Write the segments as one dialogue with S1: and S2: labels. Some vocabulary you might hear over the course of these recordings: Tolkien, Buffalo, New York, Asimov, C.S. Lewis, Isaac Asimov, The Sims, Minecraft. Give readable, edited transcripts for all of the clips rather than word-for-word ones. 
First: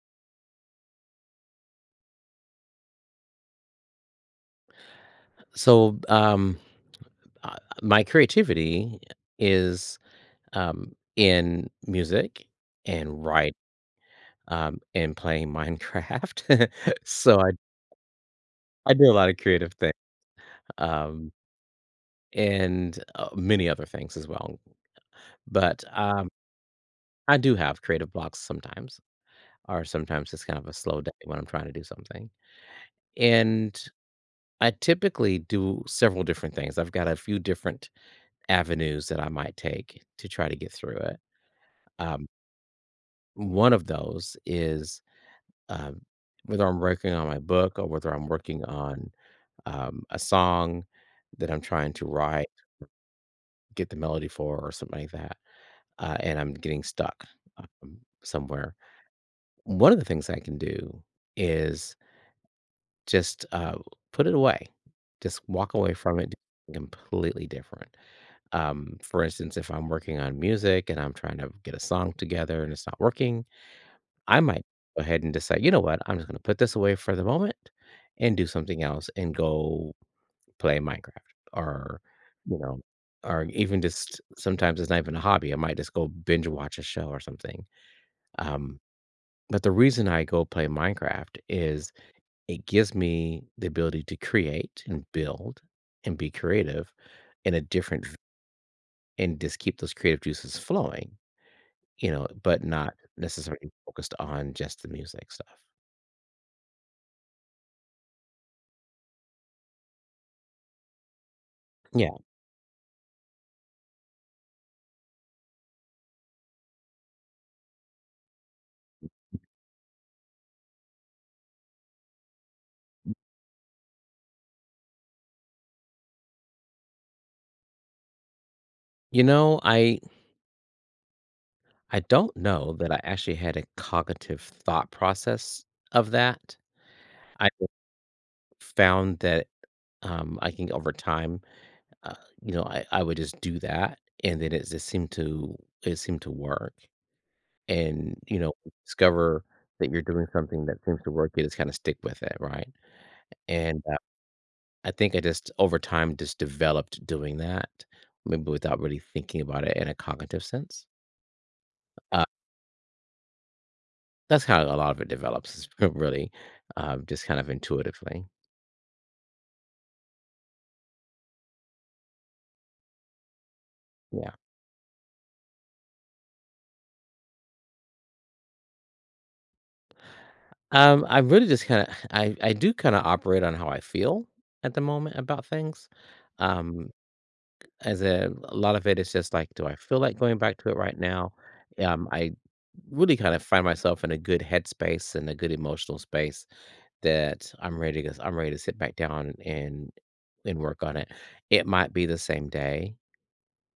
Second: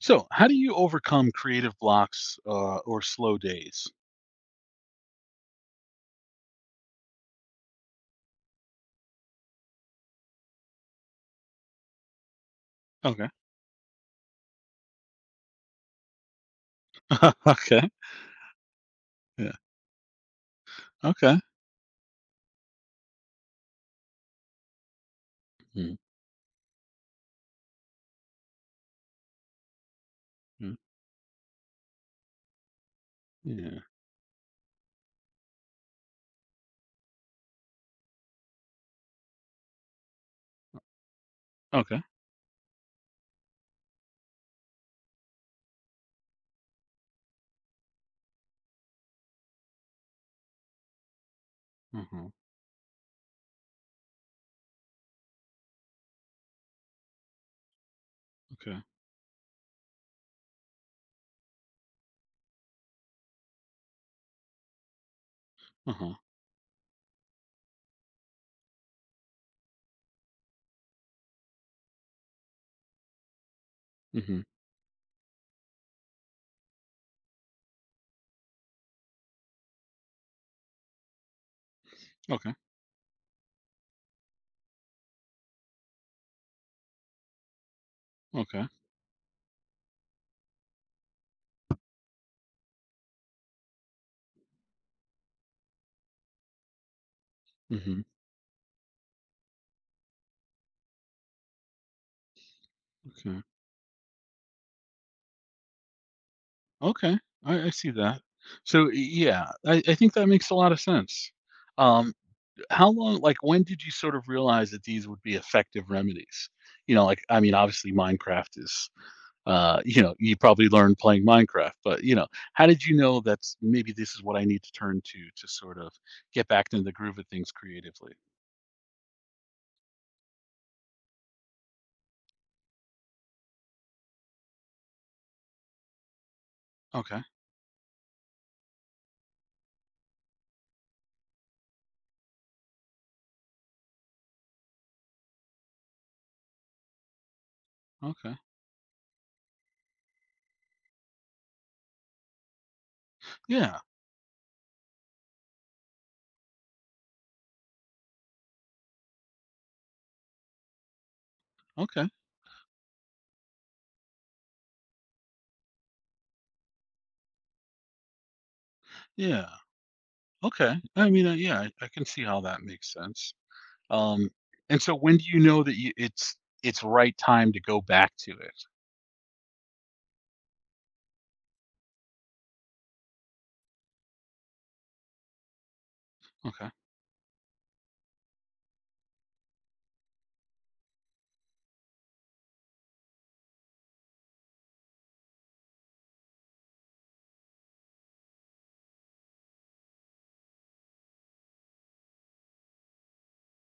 S1: So, how do you overcome creative blocks or slow days?
S2: So, uh, my creativity is, in music and
S1: Okay.
S2: write, and playing Minecraft. So I
S1: Okay.
S2: I do a lot of
S1: Yeah.
S2: creative things um,
S1: Okay.
S2: and, many other things as well. But,
S1: Mm,
S2: I do have creative blocks sometimes, or sometimes it's kind of a
S1: mm,
S2: slow day when I'm trying to do something. And
S1: yeah.
S2: I typically do several different things. I've got a few different avenues that I might take to try to get through it.
S1: Okay.
S2: Um One of those is, um, whether I'm working on my book or whether I'm working on, a song that I'm trying
S1: Uh
S2: to
S1: huh.
S2: write, get the melody for or something like that, and I'm getting stuck, um, somewhere.
S1: Okay.
S2: One of the things I can do is just, put it away. Just walk
S1: Uh
S2: away
S1: huh.
S2: from it, do something completely different. For instance, if I'm working on music and I'm trying to get a song together and it's not working, I
S1: Mm-hmm.
S2: might go ahead and decide, you know what? I'm just gonna put this away for the moment and do something else and go play Minecraft or,
S1: Okay.
S2: you know, or even just sometimes it's not even a hobby. I might just go binge watch a show or something.
S1: Okay.
S2: Um, but the reason I go play Minecraft is it gives me the ability to create and build and be creative in a
S1: Mm-hmm.
S2: different and just keep those creative juices flowing, you know, but not
S1: Okay.
S2: necessarily focused on just the music stuff.
S1: Okay. I see that. So, yeah, I think that makes a lot of sense. Um,
S2: Yeah.
S1: how long, like, when did you sort of realize that these would be effective remedies? You know, like, I mean, obviously, Minecraft is, you probably learned playing Minecraft, but, how did you know that's maybe this is what I need to turn to sort of get back into the groove of things creatively?
S2: You know, I don't know that I actually had a cognitive thought process of that.
S1: Okay,
S2: I just found that, I think over time, uh, you know, I would just do that, and then it seemed to work. And,
S1: okay,
S2: you know, discover that you're doing something that seems to work, you just kinda stick with it, right?
S1: yeah,
S2: And, I think I just over time just developed doing that, maybe without really thinking about it in a cognitive sense.
S1: okay,
S2: That's how a lot of it develops really, just kind of intuitively.
S1: yeah, okay. I mean, yeah, I can see how that makes sense. Um,
S2: Yeah.
S1: and so when do you know that it's right time to go back to it?
S2: I really just kinda I do kinda operate on how I feel at the moment about things.
S1: Okay,
S2: Um, as a lot of it is just like, do I feel like going back to it right now? I really kind of find myself in a good headspace and a good emotional space that I'm ready to sit back down and work on it. It might be the same day.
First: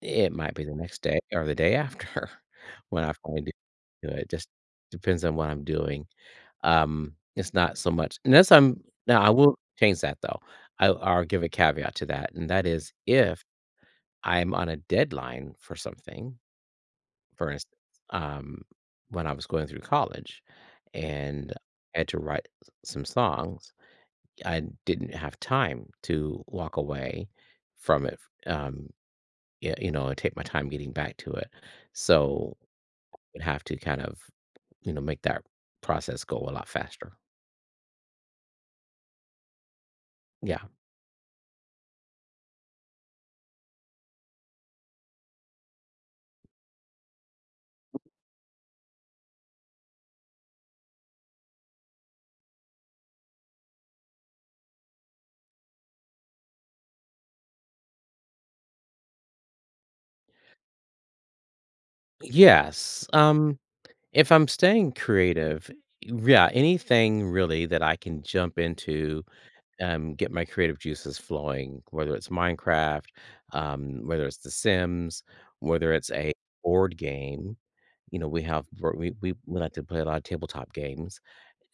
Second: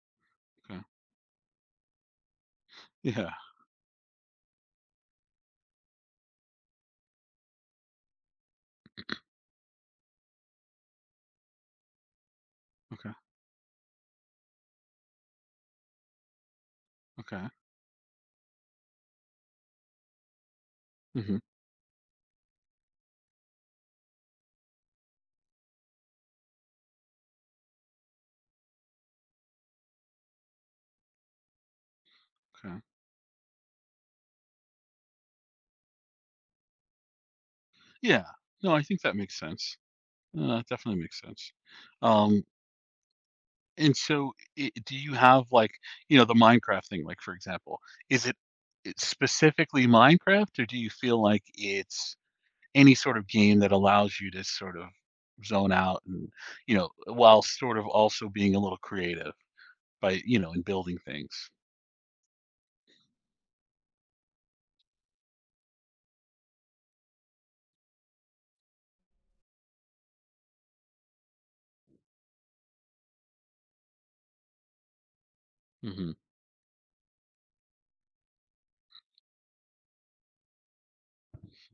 S2: It might be the
S1: okay,
S2: next day or the day after when I
S1: yeah,
S2: finally do it, just depends on what I'm doing. It's not so much unless I'm now I will change that though. I I'll give a caveat to that, and that is
S1: okay,
S2: if I'm on a deadline for something,
S1: okay,
S2: for instance, um, when I was going through college
S1: hmm,
S2: and I had to write s some songs, I didn't have time to walk away from it, um yeah, you know, and take my time getting back to it. So,
S1: okay,
S2: would have to kind of, you know, make that process go a lot faster.
S1: yeah. No, I think that makes sense.
S2: Yeah.
S1: That definitely makes sense. Um, And so, I do you have, like, the Minecraft thing, like, for example, is it it's specifically Minecraft, or do you feel like it's any sort of game that allows you to sort of zone out and, while sort of also being a little creative by, and building things?
S2: Yes. If I'm staying creative, yeah, anything really that I can jump into, get my creative juices flowing, whether it's Minecraft, whether it's The Sims, whether it's
S1: Mhm.
S2: a board game. You know, we have board- we like to play a lot of tabletop games.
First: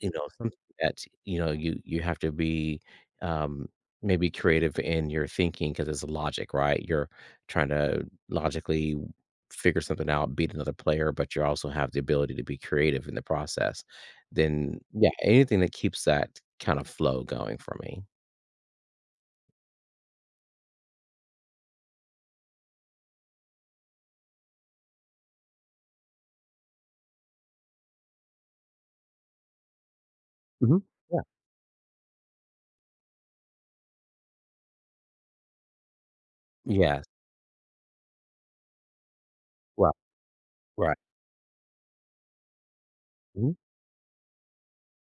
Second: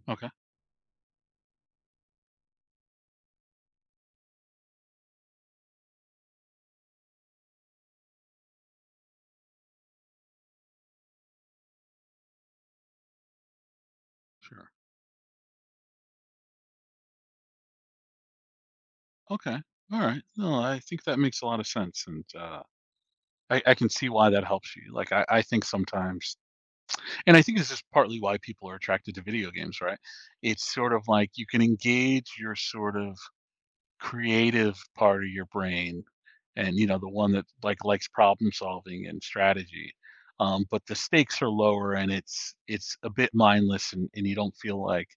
S2: You know,
S1: Okay.
S2: something that, you know, you have to be, um, maybe creative in your thinking because it's logic, right? You're trying to logically figure something out, beat another player, but you also have the ability to be creative in the process.
S1: Sure.
S2: Then, yeah, anything that keeps that kind of flow going for me.
S1: Okay. Alright. No, I think that makes a lot of sense, and, I can see why that helps you. Like, I think sometimes, and I think this is partly why people are attracted to video games, right? It's
S2: Mhm.
S1: sort of
S2: Yeah.
S1: like you can engage your sort of creative part of your brain, and you know
S2: Yes.
S1: the one that, like, likes problem solving and strategy.
S2: Right,
S1: But the
S2: right.
S1: stakes are lower, and it's a bit
S2: Mhm.
S1: mindless, and you don't feel like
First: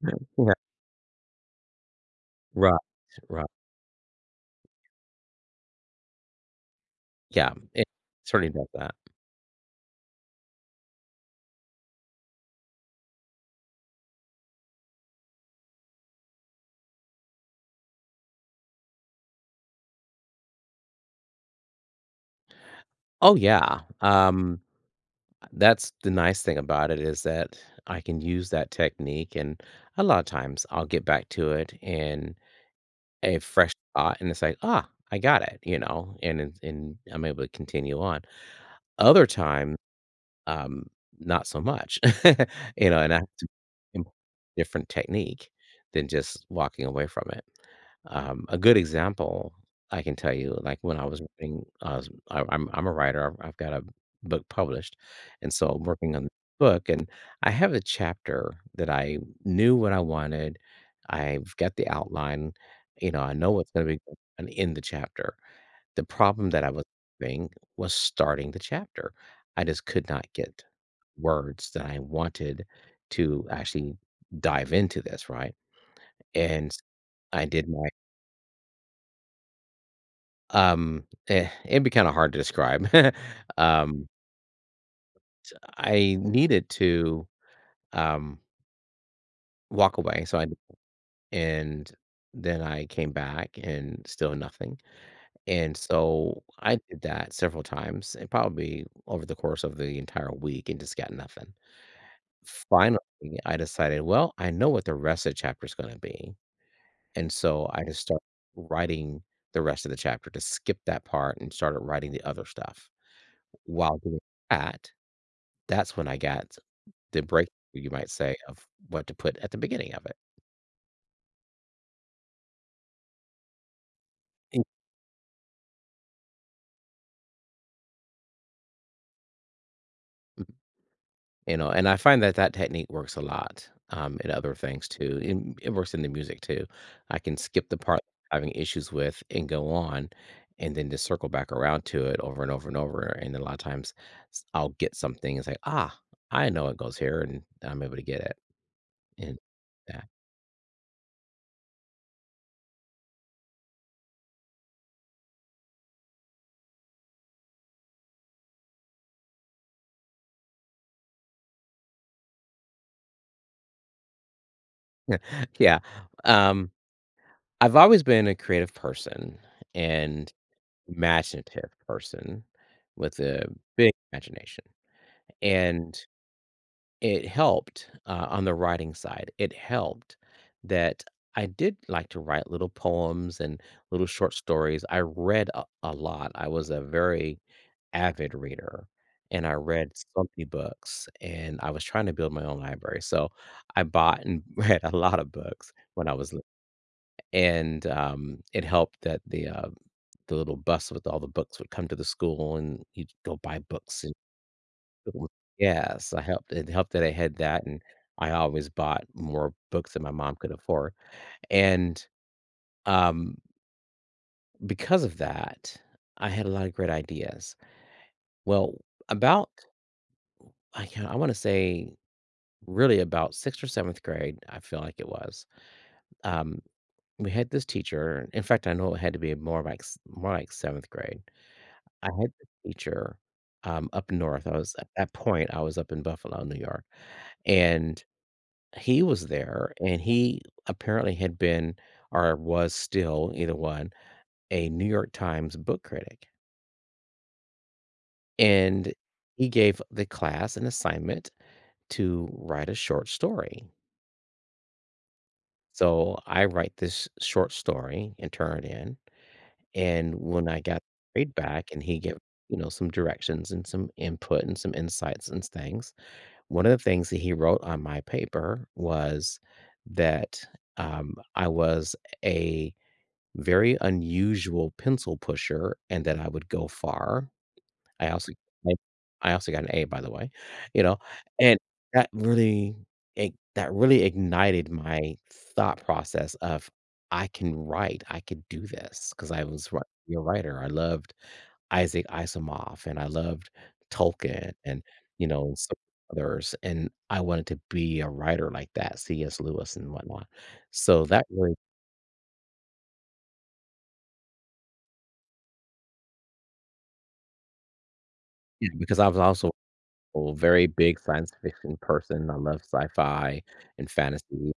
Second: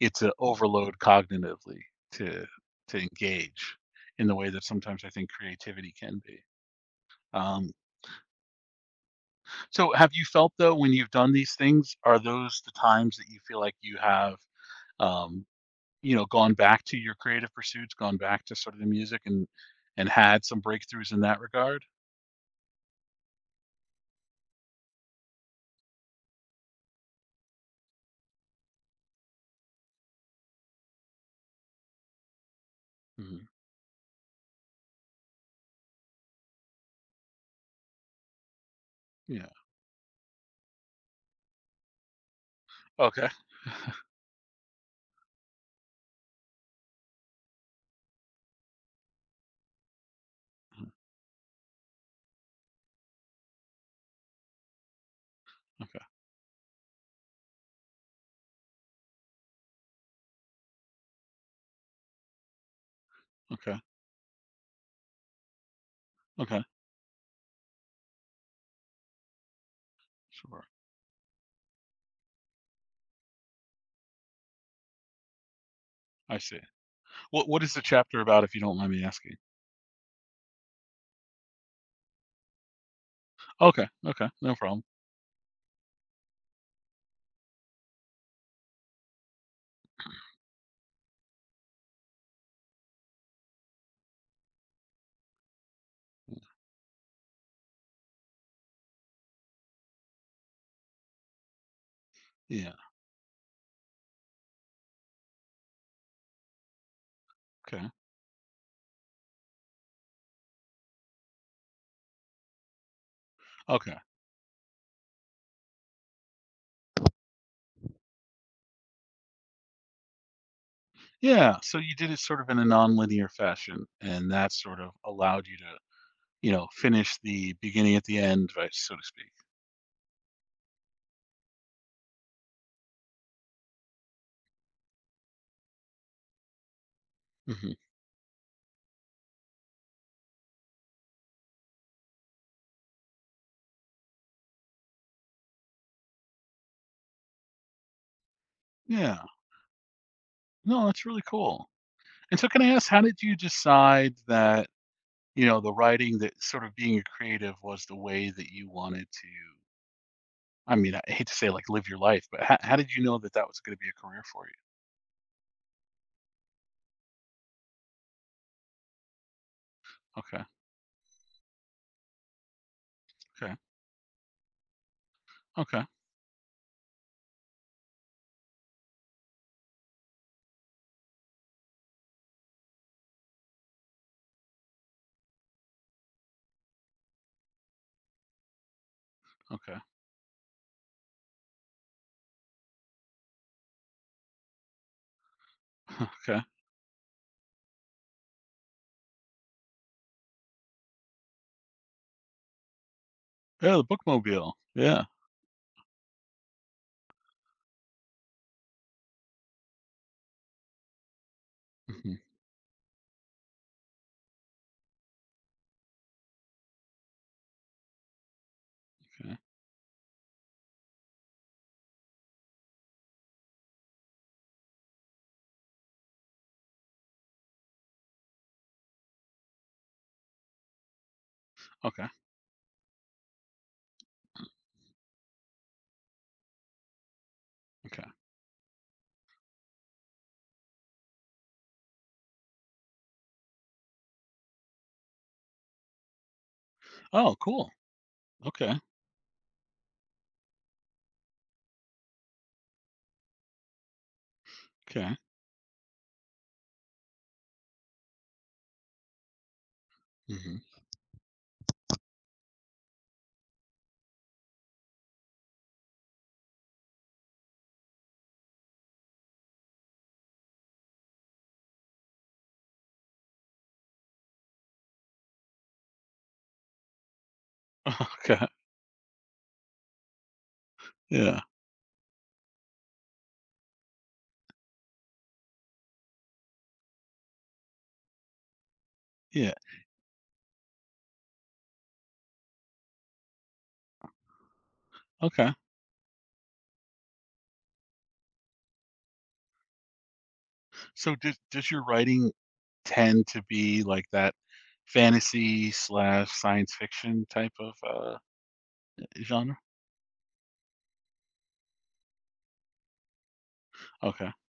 S1: it's an
S2: Yeah.
S1: overload cognitively to
S2: Right,
S1: to
S2: right.
S1: engage in the way that sometimes I think creativity can be.
S2: Yeah,
S1: Um,
S2: it certainly does that.
S1: So have you felt, though, when you've done these things, are those the times that you feel like you have, um, gone back to your creative pursuits, gone back to sort of the music, and had some breakthroughs in that regard?
S2: Oh, yeah. That's the nice thing about it is that I can use that technique, and a lot of times I'll get back to it in a
S1: Mhm.
S2: fresh thought, and it's like, ah, I got it, you know, and I'm able to continue on. Other
S1: Yeah.
S2: times, um, not so much, you know, and I have
S1: Okay.
S2: to employ a different technique than just walking away from it. A good example I can tell you, like
S1: Mhm.
S2: when I was writing, I'm a writer. I've got a book published, and so I'm
S1: Okay.
S2: working on the book, and I have a chapter that I knew what I wanted. I've got the outline. You know, I know what's
S1: Okay.
S2: going to be going on in the chapter. The problem
S1: Okay.
S2: that I was having was starting the chapter. I just could not get
S1: Sure.
S2: words that I wanted to actually dive into this, right?
S1: I see.
S2: And I
S1: What
S2: did
S1: is the
S2: my
S1: chapter about, if you don't mind me asking?
S2: It'd be kinda hard to describe.
S1: Okay.
S2: Um,
S1: Okay. No problem.
S2: I needed to, um, walk away, so I and then I came back and still nothing, and so I did that several times and probably over the course of the entire week and just got nothing.
S1: Yeah.
S2: Finally, I decided, "Well, I know what the rest of the chapter is gonna be," and so I
S1: Okay.
S2: just started writing the rest of the chapter, to skip that part and started writing the other stuff. While
S1: Okay.
S2: doing that that's when I got the breakthrough, you might say, of what to put at the beginning of it,
S1: Yeah. So you did it sort of in a non-linear fashion, and that
S2: Mm.
S1: sort of allowed you to, finish the beginning at the end, right, so to speak.
S2: You know, and I find that that technique works a lot, in other things too, and it works in the music too. I can skip
S1: Hmm.
S2: the part having issues with and go on, and then just circle back around to it over and over and over, and a lot of times s I'll get something, it's like, "Ah, I know it goes here," and I'm able to get it.
S1: Yeah.
S2: And that.
S1: No, that's really cool. And so, can I ask, how did you decide that, the writing, that sort of being a creative was the way that you wanted to? I mean, I hate to say, like, live your life, but how did you know that that was going to be a career for you?
S2: Yeah, um, I've always been a creative person and
S1: Okay.
S2: imaginative person with a
S1: Okay.
S2: big imagination,
S1: Okay.
S2: and it helped, on the writing side, it helped that I did like to write little poems and little short stories. I read a lot. I was a very avid reader and I
S1: Okay.
S2: read so many books and I was trying to build my own library. So I bought and read a lot of books when I was li
S1: Okay.
S2: and, it helped that the little bus with all the books would come to the school and you'd go buy
S1: Yeah, the
S2: books and
S1: bookmobile. Yeah.
S2: it was- Yes, I helped it helped that I had that and I always bought more books than my mom could afford. And,
S1: Hmm.
S2: um, because of that, I had a lot of great ideas. Well,
S1: Okay.
S2: about I wanna say really about sixth or seventh grade. I feel like it was. Um, we had this teacher. In fact, I know it had to be more like seventh grade.
S1: Okay.
S2: I had this teacher up north. I was at that point. I was up in Buffalo, New York, and
S1: Okay.
S2: he was there. And he apparently had been or was still either one a New York Times book critic.
S1: Oh, cool. Okay.
S2: And he gave the class an assignment to write a short story.
S1: Okay.
S2: So I write this short story and turn it in. And when I
S1: Hmm.
S2: got paid back and he gave, you know, some directions and some input and some insights and things, one of the things that he wrote on my paper was that I was a very unusual pencil pusher and that I would go far. I also
S1: Okay.
S2: I I also got an A, by the way, you know,
S1: Yeah.
S2: and that really it that really ignited my thought process of, "I can write, I could do this," because I
S1: Yeah.
S2: was wri a writer, I loved Isaac Asimov, and I loved Tolkien and, you know,
S1: Okay.
S2: and some others, and I wanted to be a writer like that, C.S. Lewis and whatnot, so
S1: So
S2: that
S1: does
S2: really
S1: does your writing tend to be like that fantasy/science fiction type of,
S2: yeah, because I was also
S1: genre?
S2: a very big science fiction person, I love sci-fi and
S1: Okay,
S2: fantasy.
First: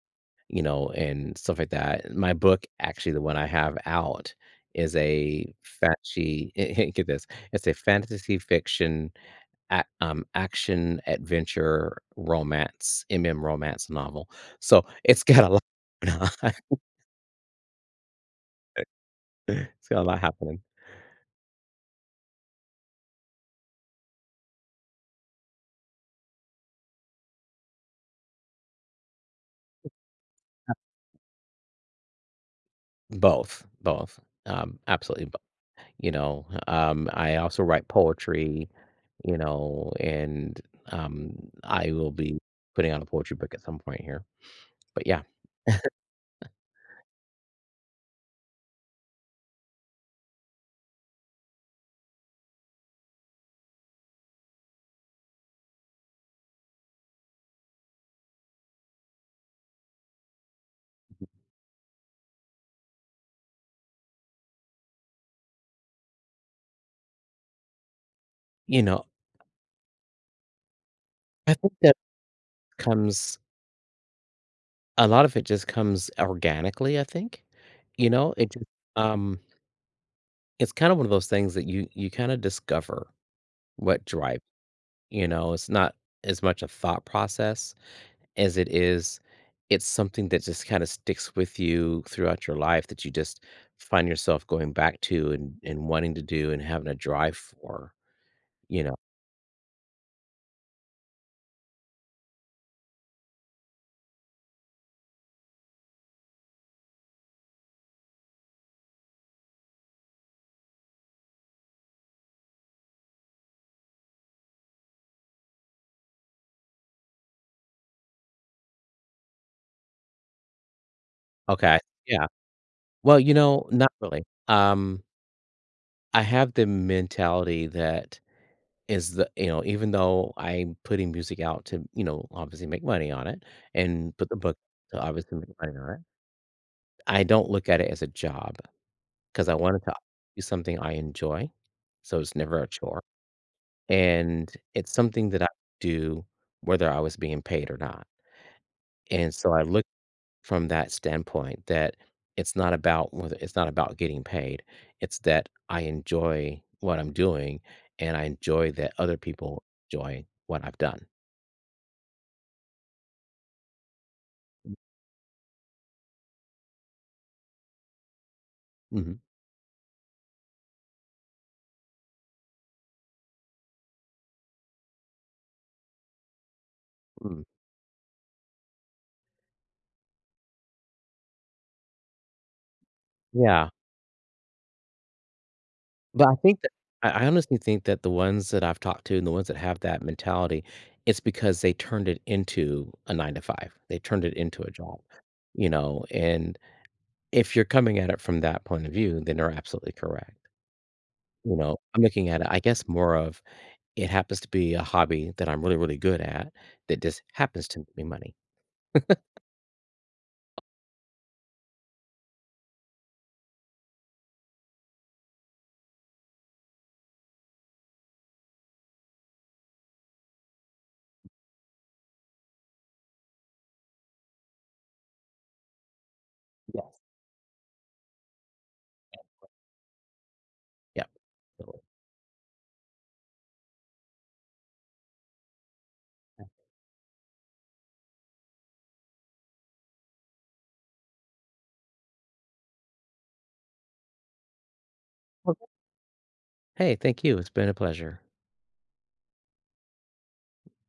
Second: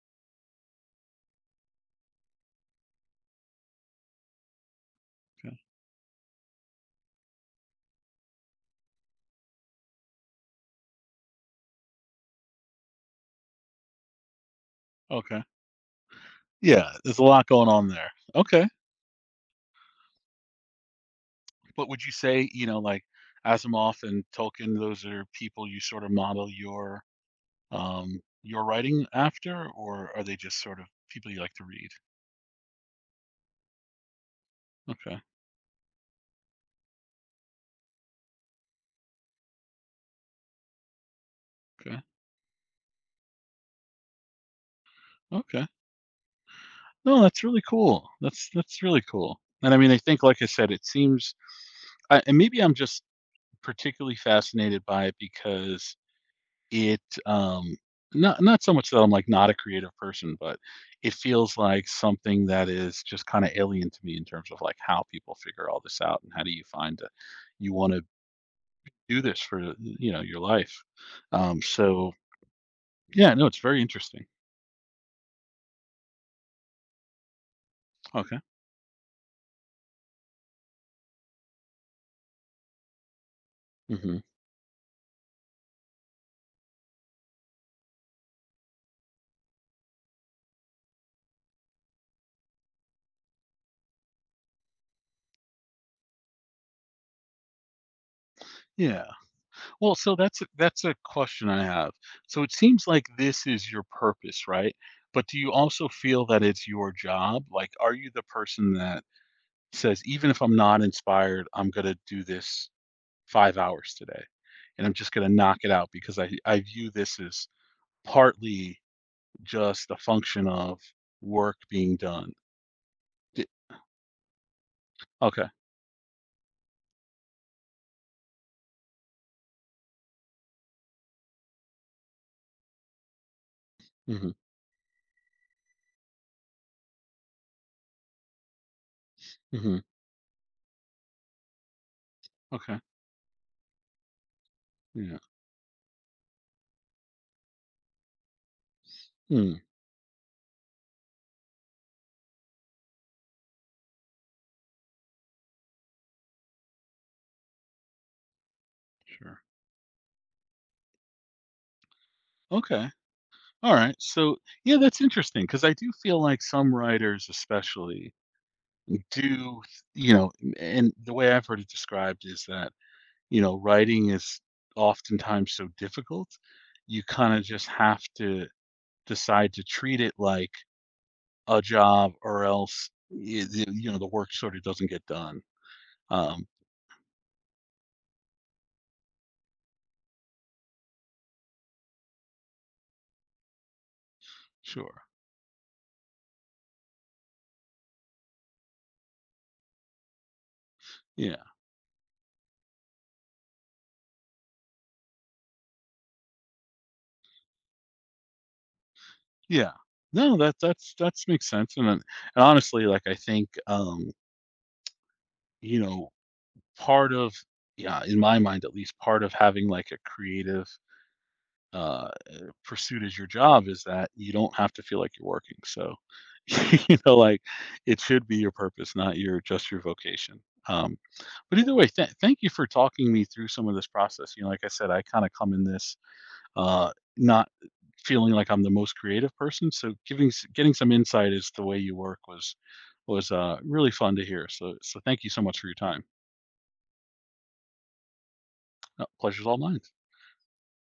S2: You know, and stuff like that. My book, actually, the one I have out, is a
S1: okay,
S2: fantasy. Get this, it's a fantasy fiction, ac action adventure romance, MM romance novel. So it's
S1: okay.
S2: got a lot.
S1: Yeah, there's a lot going on there. Okay,
S2: It's got a lot happening.
S1: but would you say, you know, like, Asimov and Tolkien, those are people you sort of model your writing after, or are they just sort of people you like to read?
S2: Both, both,
S1: Okay,
S2: absolutely both, you know, I also write poetry, you know, and, um, I
S1: okay,
S2: will be putting out a poetry book at some point here, but yeah.
S1: okay. No, that's really cool. That's really cool, and I mean, I think, like I said, it seems, I and maybe I'm just particularly fascinated by it because It, um not so much that I'm, like, not a creative person, but it feels like something that is just kinda alien to me in terms of, like, how people figure all this out, and how do you find that you wanna
S2: You know,
S1: do this for, your life.
S2: I think that
S1: So yeah,
S2: comes
S1: no, it's very interesting.
S2: a lot of it just comes organically, I think. You know,
S1: Okay.
S2: it just, um, it's kind of one of those things that you kinda discover what
S1: Mhm.
S2: drive you know, it's not as much a thought process as it is, it's something that just kinda sticks with you throughout your life that you just find yourself going back to and wanting to do and having a drive for, you know?
S1: Yeah. Well, so that's a question I have. So it seems like this is your purpose, right? But do you also feel that it's your job? Like, are you the person that says, even if I'm not inspired, I'm going to do this 5 hours today. And I'm just going to knock it out because I view this as partly just a function of work
S2: Okay,
S1: being
S2: yeah.
S1: done.
S2: Well, you
S1: D-
S2: know, not really.
S1: Okay.
S2: I have the mentality that is the you know, even though I'm putting music out to, you know, obviously make money on it and put
S1: Hmm.
S2: the book to obviously make money on it, I don't look at it as a job because I
S1: Hmm.
S2: wanted to do something I enjoy, so it's never a
S1: Okay.
S2: chore. And it's
S1: Yeah.
S2: something that I do whether I was being paid or not. And so
S1: Mm,
S2: I look from that standpoint that it's not about getting paid. It's that I enjoy what I'm doing and I enjoy that other
S1: sure.
S2: people enjoy what I've done.
S1: Okay. All right. So, yeah, that's interesting because I do feel like some writers, especially,
S2: Mhm,
S1: do, you know, and the way I've heard it described is that, writing is oftentimes so difficult, you kinda
S2: mm,
S1: just have to decide to treat it like a job, or else y the
S2: yeah,
S1: the work sort of doesn't get done.
S2: but I
S1: Um,
S2: think that I honestly think that the ones that I've talked to and the ones that have that mentality, it's because they turned it into a 9 to 5. They turned it into a job,
S1: sure.
S2: you know, and if you're coming at it from that point of view, then you're absolutely correct.
S1: Yeah.
S2: You know, I'm looking at it, I guess, more of it happens to be a hobby that I'm really, really good at that just happens to make me money.
S1: Yeah. No, that's makes sense, and then, and honestly, like, I think, you know, part of, yeah, in my mind at least, part of having, like, a creative, uh pursuit is your job, is that you don't have to feel like you're working. So,
S2: Yes.
S1: like, it should be your purpose, not your just your vocation. Um,
S2: Yeah.
S1: but either way, thank you for talking me through some of this process. You know, like I said, I kind of come in this, uh, not feeling like I'm the most creative person. So, getting some insight as to the way you work was really fun to hear. So, thank you so much for your time.
S2: Hey, thank you. It's been a pleasure.
S1: Pleasure's all mine.